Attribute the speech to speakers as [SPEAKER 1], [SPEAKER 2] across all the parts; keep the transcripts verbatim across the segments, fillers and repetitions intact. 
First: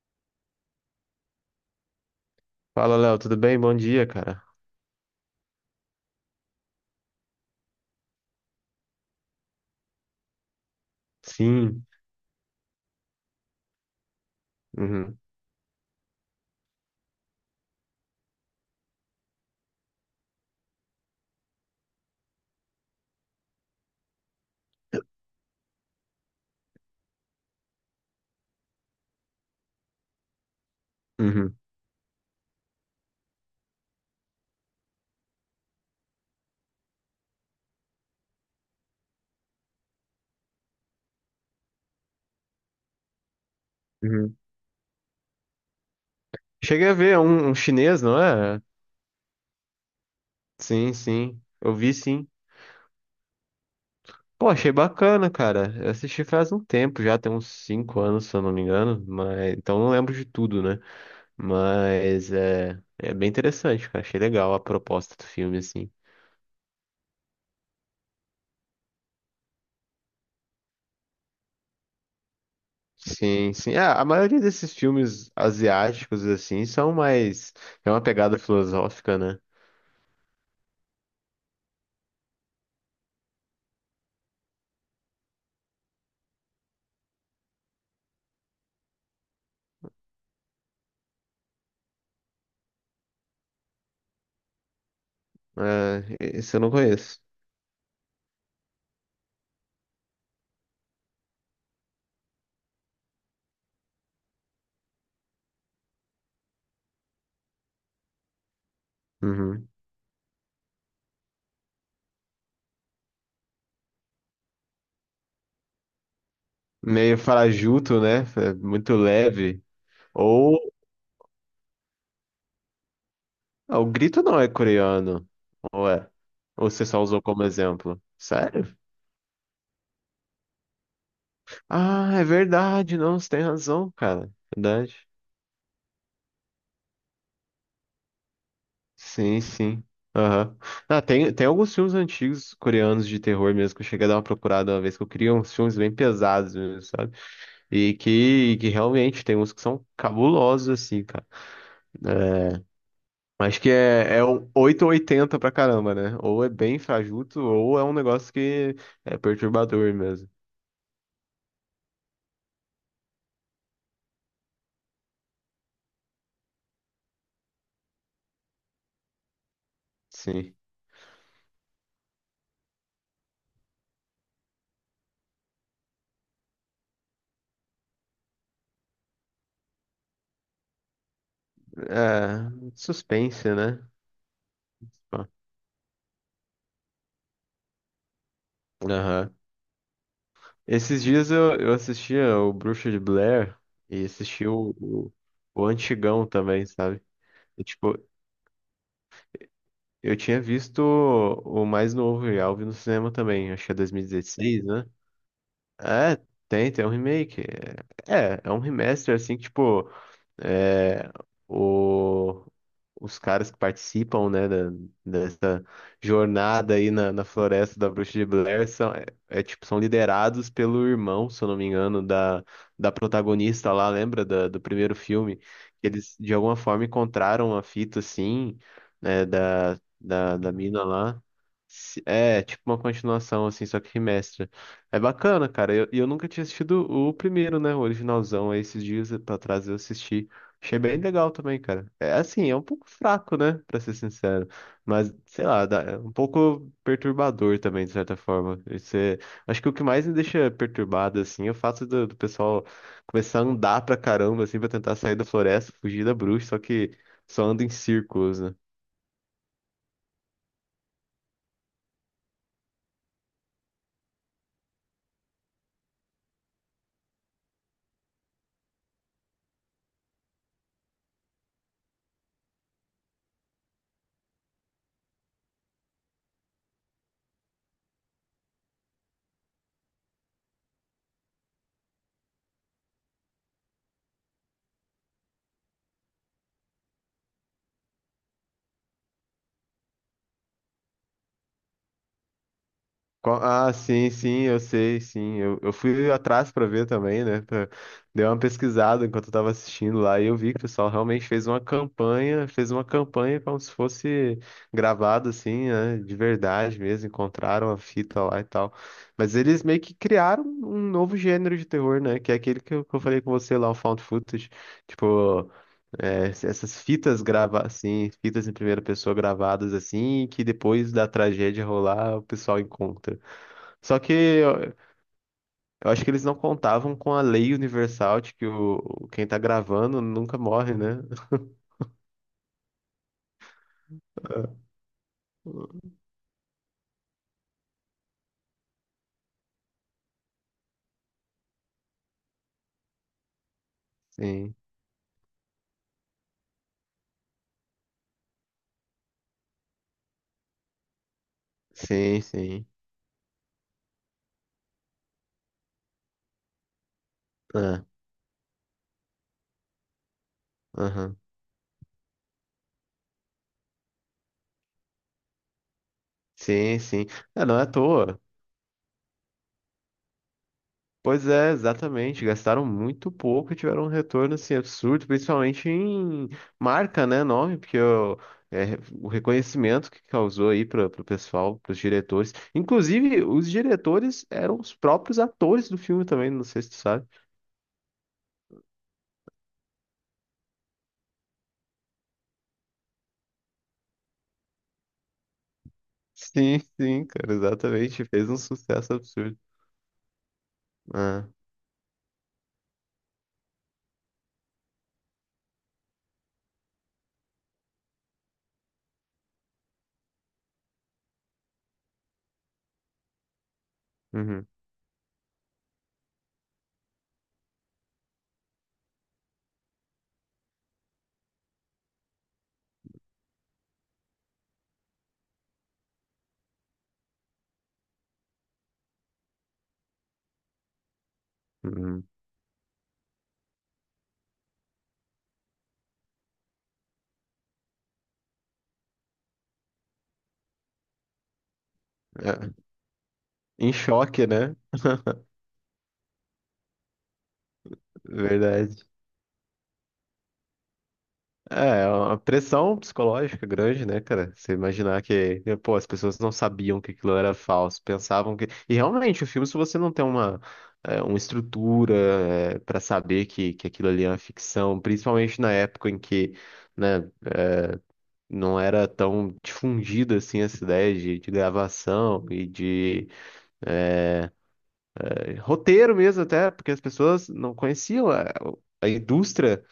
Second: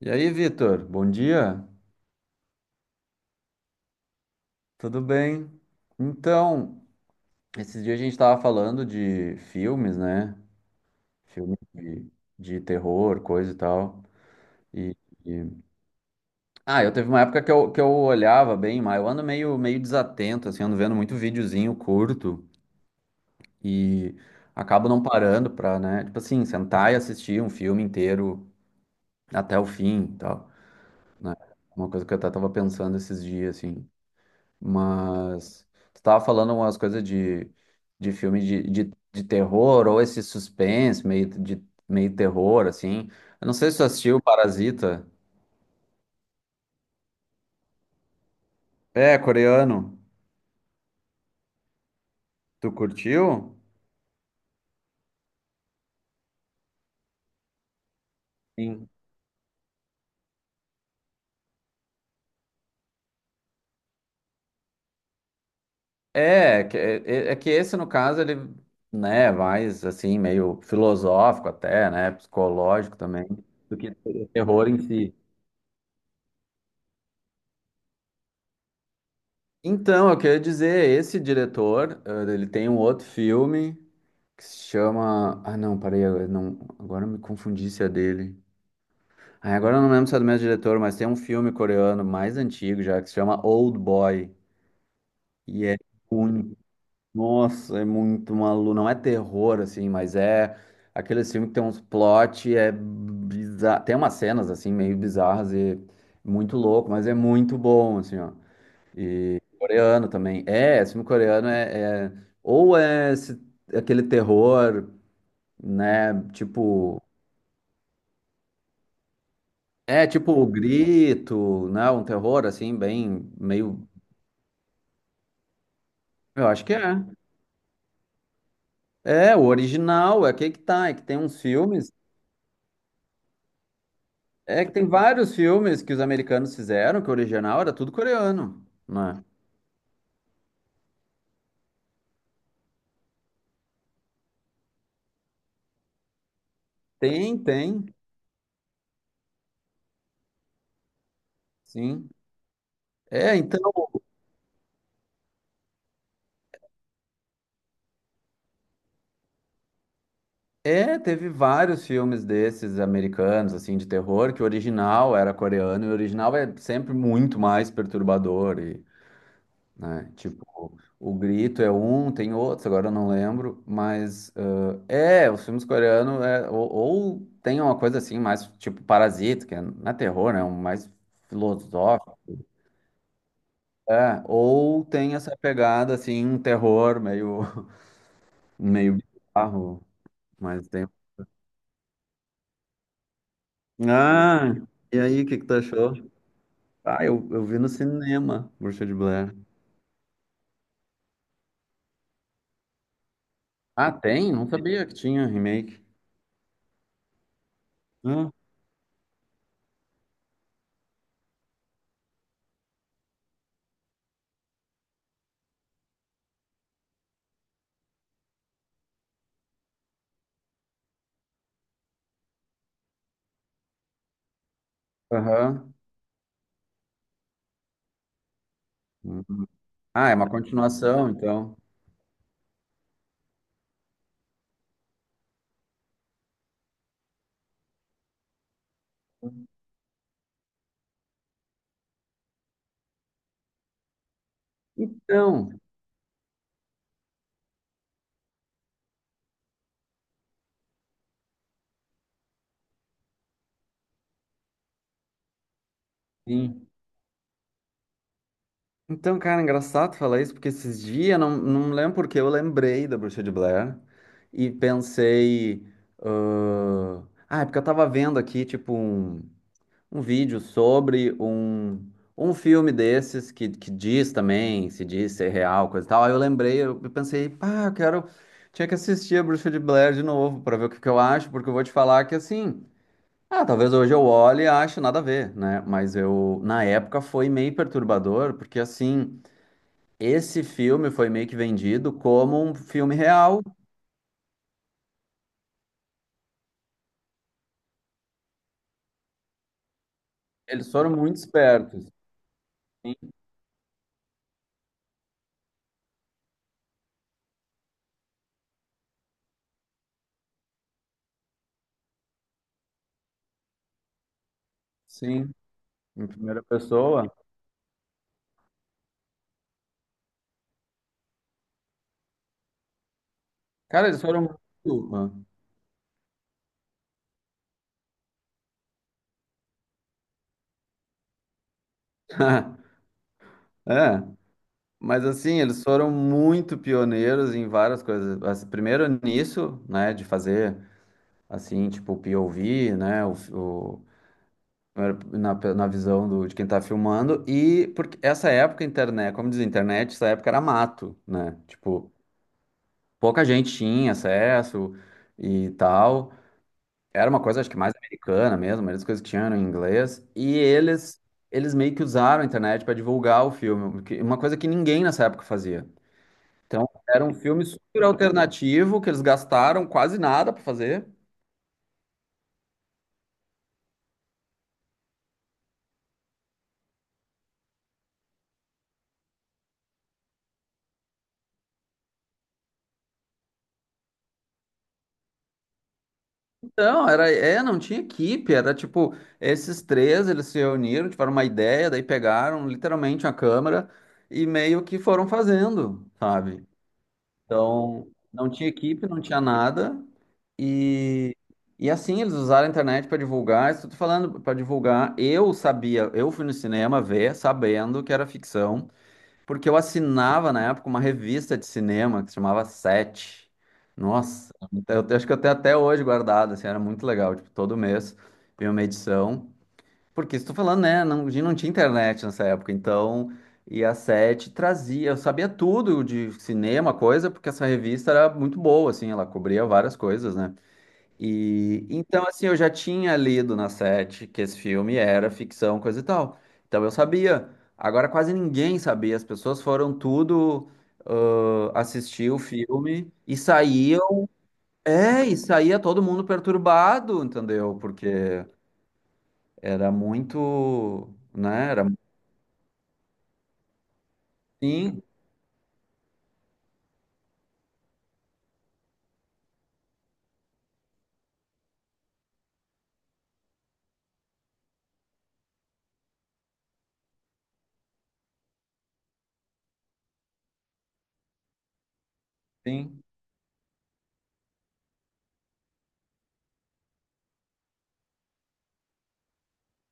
[SPEAKER 1] E aí, Vitor, bom dia?
[SPEAKER 2] Fala, Léo, tudo bem? Bom dia, cara.
[SPEAKER 1] Tudo bem? Então, esses dias a gente estava falando de filmes, né? Filme
[SPEAKER 2] Sim.
[SPEAKER 1] de, de terror, coisa e tal. E,
[SPEAKER 2] Uhum,
[SPEAKER 1] e- Ah, eu teve uma época que eu, que eu olhava bem, mas eu ando meio, meio desatento, assim, ando vendo muito videozinho curto e acabo não parando pra, né? Tipo assim, sentar e assistir um filme inteiro até o fim e tal, né?
[SPEAKER 2] uhum,
[SPEAKER 1] Uma coisa que eu até tava pensando esses dias, assim. Mas tu tava falando umas coisas de, de filme de, de, de terror, ou esse suspense, meio de meio terror, assim. Eu não sei se tu assistiu
[SPEAKER 2] uhum.
[SPEAKER 1] Parasita.
[SPEAKER 2] Cheguei a ver é um, um chinês, não é?
[SPEAKER 1] É, coreano.
[SPEAKER 2] Sim, sim. Eu vi sim.
[SPEAKER 1] Tu curtiu?
[SPEAKER 2] Pô, achei bacana, cara. Eu assisti faz um tempo já, tem uns cinco anos, se eu não me
[SPEAKER 1] Sim.
[SPEAKER 2] engano. Mas... então não lembro de tudo, né? Mas é, é bem interessante, cara. Achei legal a proposta do filme, assim.
[SPEAKER 1] É, é, que- é é é que esse, no caso, ele, né, é mais assim, meio filosófico até, né? Psicológico também,
[SPEAKER 2] Sim, sim.
[SPEAKER 1] do
[SPEAKER 2] É,
[SPEAKER 1] que
[SPEAKER 2] a maioria
[SPEAKER 1] terror
[SPEAKER 2] desses
[SPEAKER 1] em si.
[SPEAKER 2] filmes asiáticos, assim, são mais. É uma pegada filosófica, né?
[SPEAKER 1] Então, eu queria dizer, esse diretor, eh, ele tem um outro filme que se chama. Ah, não, parei, agora não, agora eu me confundi se é dele. Ah, agora eu não lembro se é do mesmo diretor, mas tem um filme coreano mais antigo já que se chama Old Boy. E é
[SPEAKER 2] É,
[SPEAKER 1] muito.
[SPEAKER 2] esse eu não conheço.
[SPEAKER 1] Nossa, é muito maluco. Não é terror, assim, mas é aquele filme que tem uns plot, é bizarro. Tem umas cenas, assim, meio bizarras e muito louco, mas é muito bom, assim, ó.
[SPEAKER 2] Uhum.
[SPEAKER 1] Coreano também. É, esse filme coreano é, é- Ou é esse aquele terror, né? Tipo,
[SPEAKER 2] Meio farajuto, né? É muito leve.
[SPEAKER 1] é tipo o
[SPEAKER 2] Ou
[SPEAKER 1] Grito, né? Um terror assim, bem
[SPEAKER 2] ah,
[SPEAKER 1] meio.
[SPEAKER 2] o grito não é coreano. Ou é?
[SPEAKER 1] Eu acho
[SPEAKER 2] Ou
[SPEAKER 1] que é.
[SPEAKER 2] você só usou como exemplo? Sério?
[SPEAKER 1] É, o original, é que é que tá, é que tem uns filmes.
[SPEAKER 2] Ah, é verdade, não, você tem razão, cara.
[SPEAKER 1] É que tem
[SPEAKER 2] Verdade.
[SPEAKER 1] vários filmes que os americanos fizeram, que o original era tudo coreano, né?
[SPEAKER 2] Sim, sim. Aham. Ah, tem, tem alguns filmes antigos coreanos de terror mesmo que eu cheguei a dar uma procurada uma vez, que eu queria uns filmes bem pesados mesmo, sabe?
[SPEAKER 1] Tem, tem,
[SPEAKER 2] E que, que realmente tem uns que são cabulosos, assim, cara.
[SPEAKER 1] sim. É,
[SPEAKER 2] Mas
[SPEAKER 1] então,
[SPEAKER 2] que é, é um oito ou oitenta pra caramba, né? Ou é bem fajuto, ou é um negócio que é perturbador mesmo.
[SPEAKER 1] é, teve vários filmes desses americanos, assim, de terror, que o original era coreano, e o original é sempre muito mais perturbador, né?
[SPEAKER 2] Sim.
[SPEAKER 1] Tipo, o Grito é um, tem outros, agora eu não lembro, mas ãh, é, os filmes coreanos é, ou, ou tem uma coisa assim, mais tipo Parasita, que é, não é terror, né? É um mais filosófico,
[SPEAKER 2] É, suspense, né?
[SPEAKER 1] é, ou tem
[SPEAKER 2] Pá.
[SPEAKER 1] essa pegada assim, um terror meio, meio
[SPEAKER 2] Aham.
[SPEAKER 1] bizarro, mas tem.
[SPEAKER 2] Esses dias eu, eu assistia o Bruxa de Blair e assisti
[SPEAKER 1] Ah,
[SPEAKER 2] o,
[SPEAKER 1] e
[SPEAKER 2] o,
[SPEAKER 1] aí, o que que tu
[SPEAKER 2] o
[SPEAKER 1] achou?
[SPEAKER 2] antigão também,
[SPEAKER 1] Ah,
[SPEAKER 2] sabe?
[SPEAKER 1] eu, eu vi
[SPEAKER 2] E,
[SPEAKER 1] no
[SPEAKER 2] tipo,
[SPEAKER 1] cinema, Bruxa de Blair.
[SPEAKER 2] eu tinha visto o, o mais novo e Alvin no cinema também, acho que é
[SPEAKER 1] Ah, tem? Não
[SPEAKER 2] dois mil e dezesseis, né?
[SPEAKER 1] sabia que tinha remake.
[SPEAKER 2] É, tem, tem um remake.
[SPEAKER 1] Hum.
[SPEAKER 2] É, é um remaster, assim, que, tipo. É, o, os caras que participam, né, da- dessa jornada aí na, na floresta da Bruxa de Blair são, é, é, tipo, são liderados pelo irmão, se eu não me engano, da, da protagonista lá, lembra da- do primeiro filme?
[SPEAKER 1] Aham.
[SPEAKER 2] Eles, de alguma forma, encontraram a fita, assim,
[SPEAKER 1] Hum,
[SPEAKER 2] né,
[SPEAKER 1] hum.
[SPEAKER 2] da,
[SPEAKER 1] Ah, é uma
[SPEAKER 2] da, da mina
[SPEAKER 1] continuação,
[SPEAKER 2] lá.
[SPEAKER 1] então.
[SPEAKER 2] Se- É, tipo uma continuação, assim, só que remestra. É bacana, cara. E eu, e eu nunca tinha assistido o primeiro, né? O originalzão. Aí esses dias pra trás eu assisti. Achei bem legal também, cara. É assim, é um pouco fraco, né? Pra ser sincero. Mas, sei
[SPEAKER 1] Então,
[SPEAKER 2] lá, dá- é um pouco perturbador também, de certa forma. Isso é- acho que o que mais me deixa perturbado, assim, é o fato do, do pessoal começar a andar pra caramba, assim, pra tentar sair da floresta, fugir da bruxa, só
[SPEAKER 1] sim.
[SPEAKER 2] que só anda em círculos, né?
[SPEAKER 1] Então, cara, é engraçado falar isso, porque esses dias, não, não lembro porque eu lembrei da Bruxa de Blair e pensei, ah, ah, é porque eu tava vendo aqui, tipo, um, um vídeo sobre um, um filme desses que, que diz também, se diz ser real, coisa e tal. Aí eu lembrei, eu eu pensei, pá, eu quero. Tinha que assistir a Bruxa de Blair de novo pra ver o que que eu acho, porque eu vou te falar que assim. Ah, talvez hoje eu olhe e ache nada a ver, né? Mas eu, na época, foi meio perturbador, porque assim, esse filme foi meio que vendido como um filme
[SPEAKER 2] Co-
[SPEAKER 1] real.
[SPEAKER 2] Ah, sim, sim, eu sei, sim. Eu, eu fui atrás pra ver também, né? pra- Dei uma pesquisada enquanto eu tava assistindo lá e eu vi que o
[SPEAKER 1] Eles
[SPEAKER 2] pessoal
[SPEAKER 1] foram muito
[SPEAKER 2] realmente fez uma
[SPEAKER 1] espertos.
[SPEAKER 2] campanha, fez uma
[SPEAKER 1] Sim,
[SPEAKER 2] campanha como se fosse gravado assim, né? De verdade mesmo, encontraram a fita lá e tal. Mas eles meio que criaram um novo gênero de terror, né? Que é aquele que eu, que eu falei com você lá, o found footage.
[SPEAKER 1] sim,
[SPEAKER 2] Tipo,
[SPEAKER 1] em
[SPEAKER 2] é,
[SPEAKER 1] primeira
[SPEAKER 2] essas
[SPEAKER 1] pessoa.
[SPEAKER 2] fitas gravadas, assim, fitas em primeira pessoa gravadas assim, que depois da tragédia rolar, o pessoal encontra.
[SPEAKER 1] Cara,
[SPEAKER 2] Só
[SPEAKER 1] eles
[SPEAKER 2] que
[SPEAKER 1] foram
[SPEAKER 2] eu,
[SPEAKER 1] muito.
[SPEAKER 2] eu acho que eles não contavam com a lei universal de que o, quem tá gravando nunca morre, né?
[SPEAKER 1] É, mas assim, eles foram muito pioneiros em várias coisas. Assim, primeiro nisso, né, de fazer assim, tipo, o P O V, né, o,
[SPEAKER 2] Sim,
[SPEAKER 1] era na, pe- na visão do, de quem tá filmando, e porque essa época, internet, como diz a internet, essa época era mato, né? Tipo,
[SPEAKER 2] sim, sim.
[SPEAKER 1] pouca gente tinha acesso e tal. Era uma coisa, acho que mais
[SPEAKER 2] Ah,
[SPEAKER 1] americana mesmo, a maioria das coisas que tinham eram em inglês. E eles,
[SPEAKER 2] aham.
[SPEAKER 1] eles meio que usaram a internet para divulgar o filme, o que- uma coisa que ninguém nessa época fazia. Então,
[SPEAKER 2] Sim,
[SPEAKER 1] era
[SPEAKER 2] sim.
[SPEAKER 1] um
[SPEAKER 2] Ah,
[SPEAKER 1] filme
[SPEAKER 2] não é à
[SPEAKER 1] super
[SPEAKER 2] toa.
[SPEAKER 1] alternativo, que eles gastaram quase nada para fazer.
[SPEAKER 2] Pois é, exatamente. Gastaram muito pouco e tiveram um retorno assim, absurdo, principalmente em marca, né? Nome, porque o, é, o reconhecimento que causou aí para o pessoal, para os diretores. Inclusive, os diretores eram os próprios atores do filme também, não sei se tu
[SPEAKER 1] Não,
[SPEAKER 2] sabe.
[SPEAKER 1] era, é, não tinha equipe, era tipo, esses três, eles se reuniram, tiveram uma ideia, daí pegaram literalmente a câmera e meio que foram fazendo, sabe?
[SPEAKER 2] Sim, sim, cara,
[SPEAKER 1] Então,
[SPEAKER 2] exatamente. Fez
[SPEAKER 1] não
[SPEAKER 2] um
[SPEAKER 1] tinha equipe,
[SPEAKER 2] sucesso
[SPEAKER 1] não tinha
[SPEAKER 2] absurdo.
[SPEAKER 1] nada, e,
[SPEAKER 2] Ah,
[SPEAKER 1] e assim, eles usaram a internet para divulgar, isso eu tô falando para divulgar, eu sabia, eu fui no cinema ver, sabendo que era ficção, porque eu assinava na época uma revista de cinema que se chamava Sete. Nossa,
[SPEAKER 2] uhum,
[SPEAKER 1] eu acho que eu tenho até hoje guardado, assim, era muito legal. Tipo, todo mês vinha uma edição. Porque estou falando, né? Não, a gente não tinha internet nessa época, então. E a Sete trazia, eu sabia tudo de cinema, coisa, porque essa revista era muito boa, assim, ela cobria várias coisas, né? E
[SPEAKER 2] uhum.
[SPEAKER 1] então, assim, eu já tinha lido na Sete que esse filme era ficção, coisa e tal. Então eu sabia. Agora quase ninguém sabia. As pessoas foram tudo ãh, assistir o
[SPEAKER 2] É,
[SPEAKER 1] filme e
[SPEAKER 2] em
[SPEAKER 1] saíam.
[SPEAKER 2] choque, né?
[SPEAKER 1] É, e saía todo mundo perturbado, entendeu? Porque
[SPEAKER 2] Verdade.
[SPEAKER 1] era muito, né? Era
[SPEAKER 2] É, é uma pressão psicológica grande, né, cara? Você
[SPEAKER 1] sim,
[SPEAKER 2] imaginar que, pô, as pessoas não sabiam que aquilo era falso, pensavam que. E realmente, o filme, se você não tem uma, é, uma estrutura, é, para saber que, que aquilo ali é uma ficção, principalmente na época em que, né, não era tão difundida assim essa ideia de, de gravação e
[SPEAKER 1] sim.
[SPEAKER 2] de roteiro mesmo até, porque as pessoas não conheciam a, a indústria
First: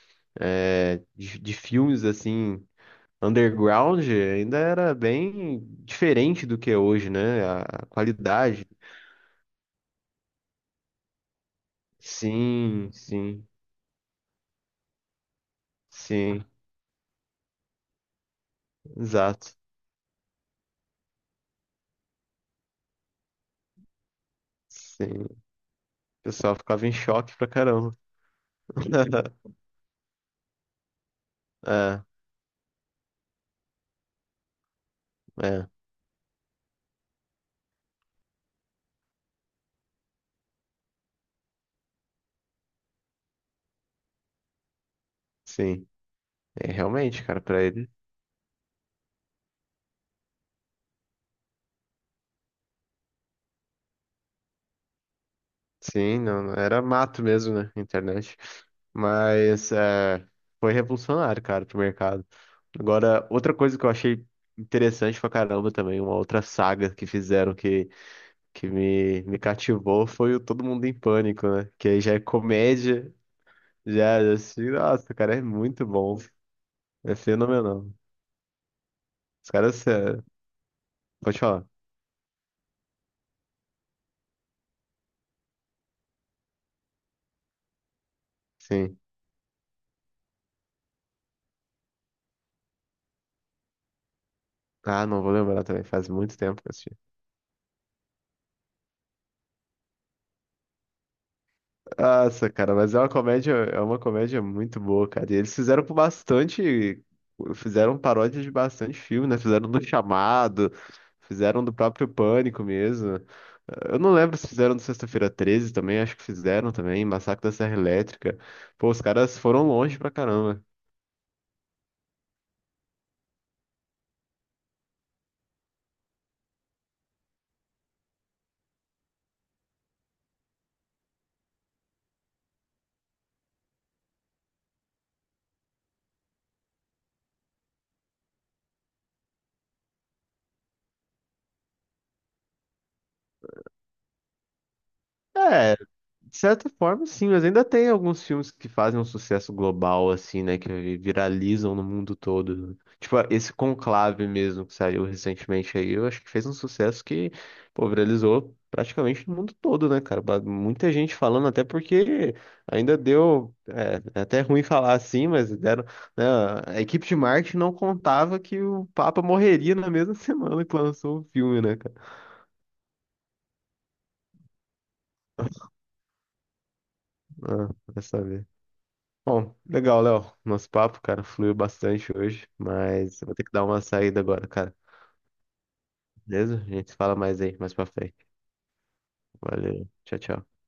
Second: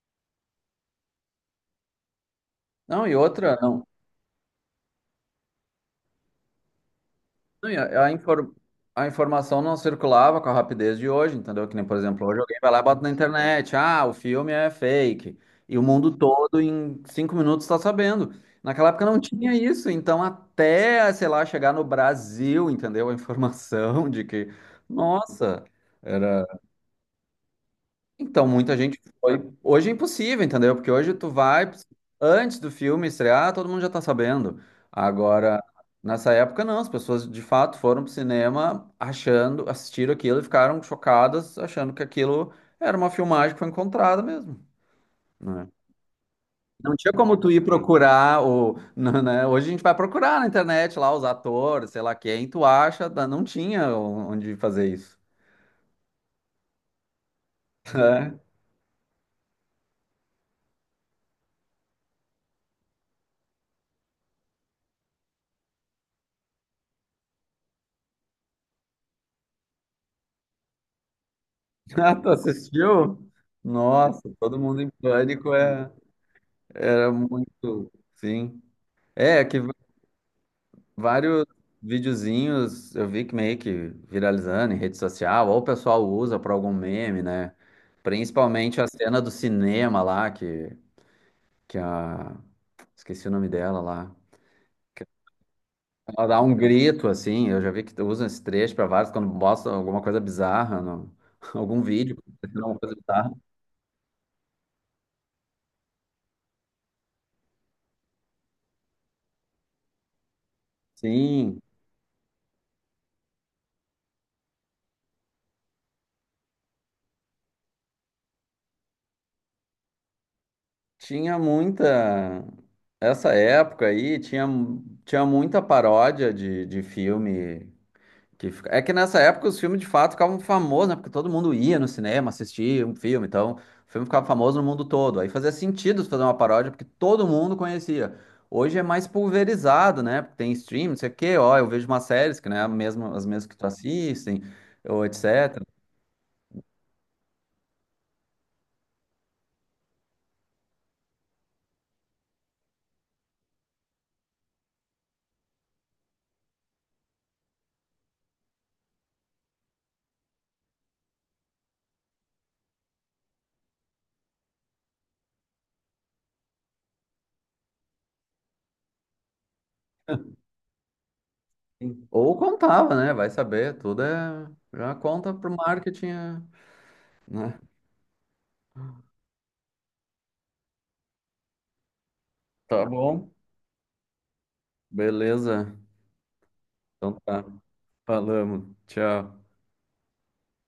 [SPEAKER 2] é, de, de filmes assim
[SPEAKER 1] Não, e outra, não.
[SPEAKER 2] underground ainda era bem diferente do que é hoje, né? A,
[SPEAKER 1] Não, e
[SPEAKER 2] a
[SPEAKER 1] A, a infor-
[SPEAKER 2] qualidade.
[SPEAKER 1] a informação não circulava com a rapidez de hoje, entendeu? Que nem, por exemplo, hoje alguém vai lá e
[SPEAKER 2] Sim,
[SPEAKER 1] bota na
[SPEAKER 2] sim,
[SPEAKER 1] internet, ah, o filme é fake. E o mundo
[SPEAKER 2] sim,
[SPEAKER 1] todo em cinco minutos está sabendo. Naquela época não tinha
[SPEAKER 2] exato.
[SPEAKER 1] isso, então até, sei lá, chegar no Brasil, entendeu? A informação de que,
[SPEAKER 2] Sim. O
[SPEAKER 1] nossa,
[SPEAKER 2] pessoal
[SPEAKER 1] era.
[SPEAKER 2] ficava em choque pra caramba.
[SPEAKER 1] Então, muita gente foi. Hoje é impossível, entendeu? Porque hoje tu vai,
[SPEAKER 2] É,
[SPEAKER 1] antes do filme estrear, todo mundo já tá sabendo. Agora,
[SPEAKER 2] é,
[SPEAKER 1] nessa época, não. As pessoas de fato foram pro cinema achando, assistiram aquilo e ficaram chocadas, achando que aquilo era uma filmagem que foi encontrada mesmo, né?
[SPEAKER 2] sim. É,
[SPEAKER 1] Não tinha
[SPEAKER 2] realmente,
[SPEAKER 1] como
[SPEAKER 2] cara,
[SPEAKER 1] tu ir
[SPEAKER 2] pra ele.
[SPEAKER 1] procurar o, né? Hoje a gente vai procurar na internet lá os atores, sei lá quem, tu acha, não tinha onde fazer isso.
[SPEAKER 2] Sim, não, não- era mato mesmo, né? Internet. Mas é, foi revolucionário, cara, pro mercado. Agora, outra coisa que eu achei interessante pra caramba também, uma outra saga que fizeram que, que me, me cativou foi o Todo Mundo em Pânico, né? Que aí já
[SPEAKER 1] Ah,
[SPEAKER 2] é
[SPEAKER 1] tu
[SPEAKER 2] comédia,
[SPEAKER 1] assistiu? Nossa,
[SPEAKER 2] já, já
[SPEAKER 1] todo
[SPEAKER 2] assim,
[SPEAKER 1] mundo em
[SPEAKER 2] nossa, cara, é
[SPEAKER 1] pânico
[SPEAKER 2] muito
[SPEAKER 1] é,
[SPEAKER 2] bom.
[SPEAKER 1] era
[SPEAKER 2] É fenomenal.
[SPEAKER 1] muito, sim. É, é
[SPEAKER 2] Os
[SPEAKER 1] que v-
[SPEAKER 2] caras, é, pode
[SPEAKER 1] vários
[SPEAKER 2] falar.
[SPEAKER 1] videozinhos eu vi que meio que viralizando em rede social, ou o pessoal usa para algum meme, né? Principalmente a
[SPEAKER 2] Sim.
[SPEAKER 1] cena do cinema lá, que, que a. Esqueci o nome dela lá. Que
[SPEAKER 2] Ah, não vou lembrar também, faz
[SPEAKER 1] ela
[SPEAKER 2] muito
[SPEAKER 1] dá um
[SPEAKER 2] tempo que eu assisti.
[SPEAKER 1] grito, assim. Eu já vi que usam esse trecho para vários quando mostram alguma coisa bizarra, no, algum vídeo,
[SPEAKER 2] Nossa,
[SPEAKER 1] acontecendo
[SPEAKER 2] cara,
[SPEAKER 1] alguma coisa
[SPEAKER 2] mas é uma
[SPEAKER 1] bizarra.
[SPEAKER 2] comédia, é uma comédia muito boa, cara. E eles fizeram com bastante, fizeram paródia de bastante filme, né? Fizeram do Chamado,
[SPEAKER 1] Sim.
[SPEAKER 2] fizeram do próprio Pânico mesmo. Eu não lembro se fizeram do Sexta-feira treze também, acho que fizeram também, Massacre da Serra Elétrica. Pô, os caras foram longe pra caramba.
[SPEAKER 1] Tinha muita. Essa época aí tinha, tinha muita paródia de, de filme. Que... fica- É que nessa época os filmes de fato ficavam famosos, né? Porque todo mundo ia no cinema assistir um filme, então o filme ficava famoso no mundo todo. Aí fazia sentido fazer uma paródia porque todo mundo conhecia. Hoje é mais pulverizado, né? Porque tem stream, não sei o quê, ó, eu vejo umas séries que não é a mesma, as mesmas que tu assistem, ou et cetera.
[SPEAKER 2] É, de certa forma, sim, mas ainda tem alguns filmes que fazem um sucesso global, assim, né? Que viralizam no mundo todo. Né? Tipo, esse Conclave mesmo, que saiu recentemente aí, eu acho que fez um sucesso que, pô, viralizou praticamente no mundo todo, né, cara? Ba- Muita gente falando, até porque ainda deu. É, é até ruim falar assim, mas deram. Né, a equipe de marketing não contava que o Papa morreria na mesma semana que lançou o filme, né, cara?
[SPEAKER 1] Ou contava, né? Vai saber, tudo é. Já conta pro marketing, é, né?
[SPEAKER 2] Ah, vai saber. Bom, legal, Léo. Nosso papo, cara, fluiu bastante hoje,
[SPEAKER 1] Tá
[SPEAKER 2] mas eu
[SPEAKER 1] bom,
[SPEAKER 2] vou ter que dar uma saída agora, cara.
[SPEAKER 1] beleza.
[SPEAKER 2] Beleza? A gente
[SPEAKER 1] Então
[SPEAKER 2] fala mais
[SPEAKER 1] tá,
[SPEAKER 2] aí, mais pra frente.
[SPEAKER 1] falamos. Tchau.
[SPEAKER 2] Valeu. Tchau, tchau.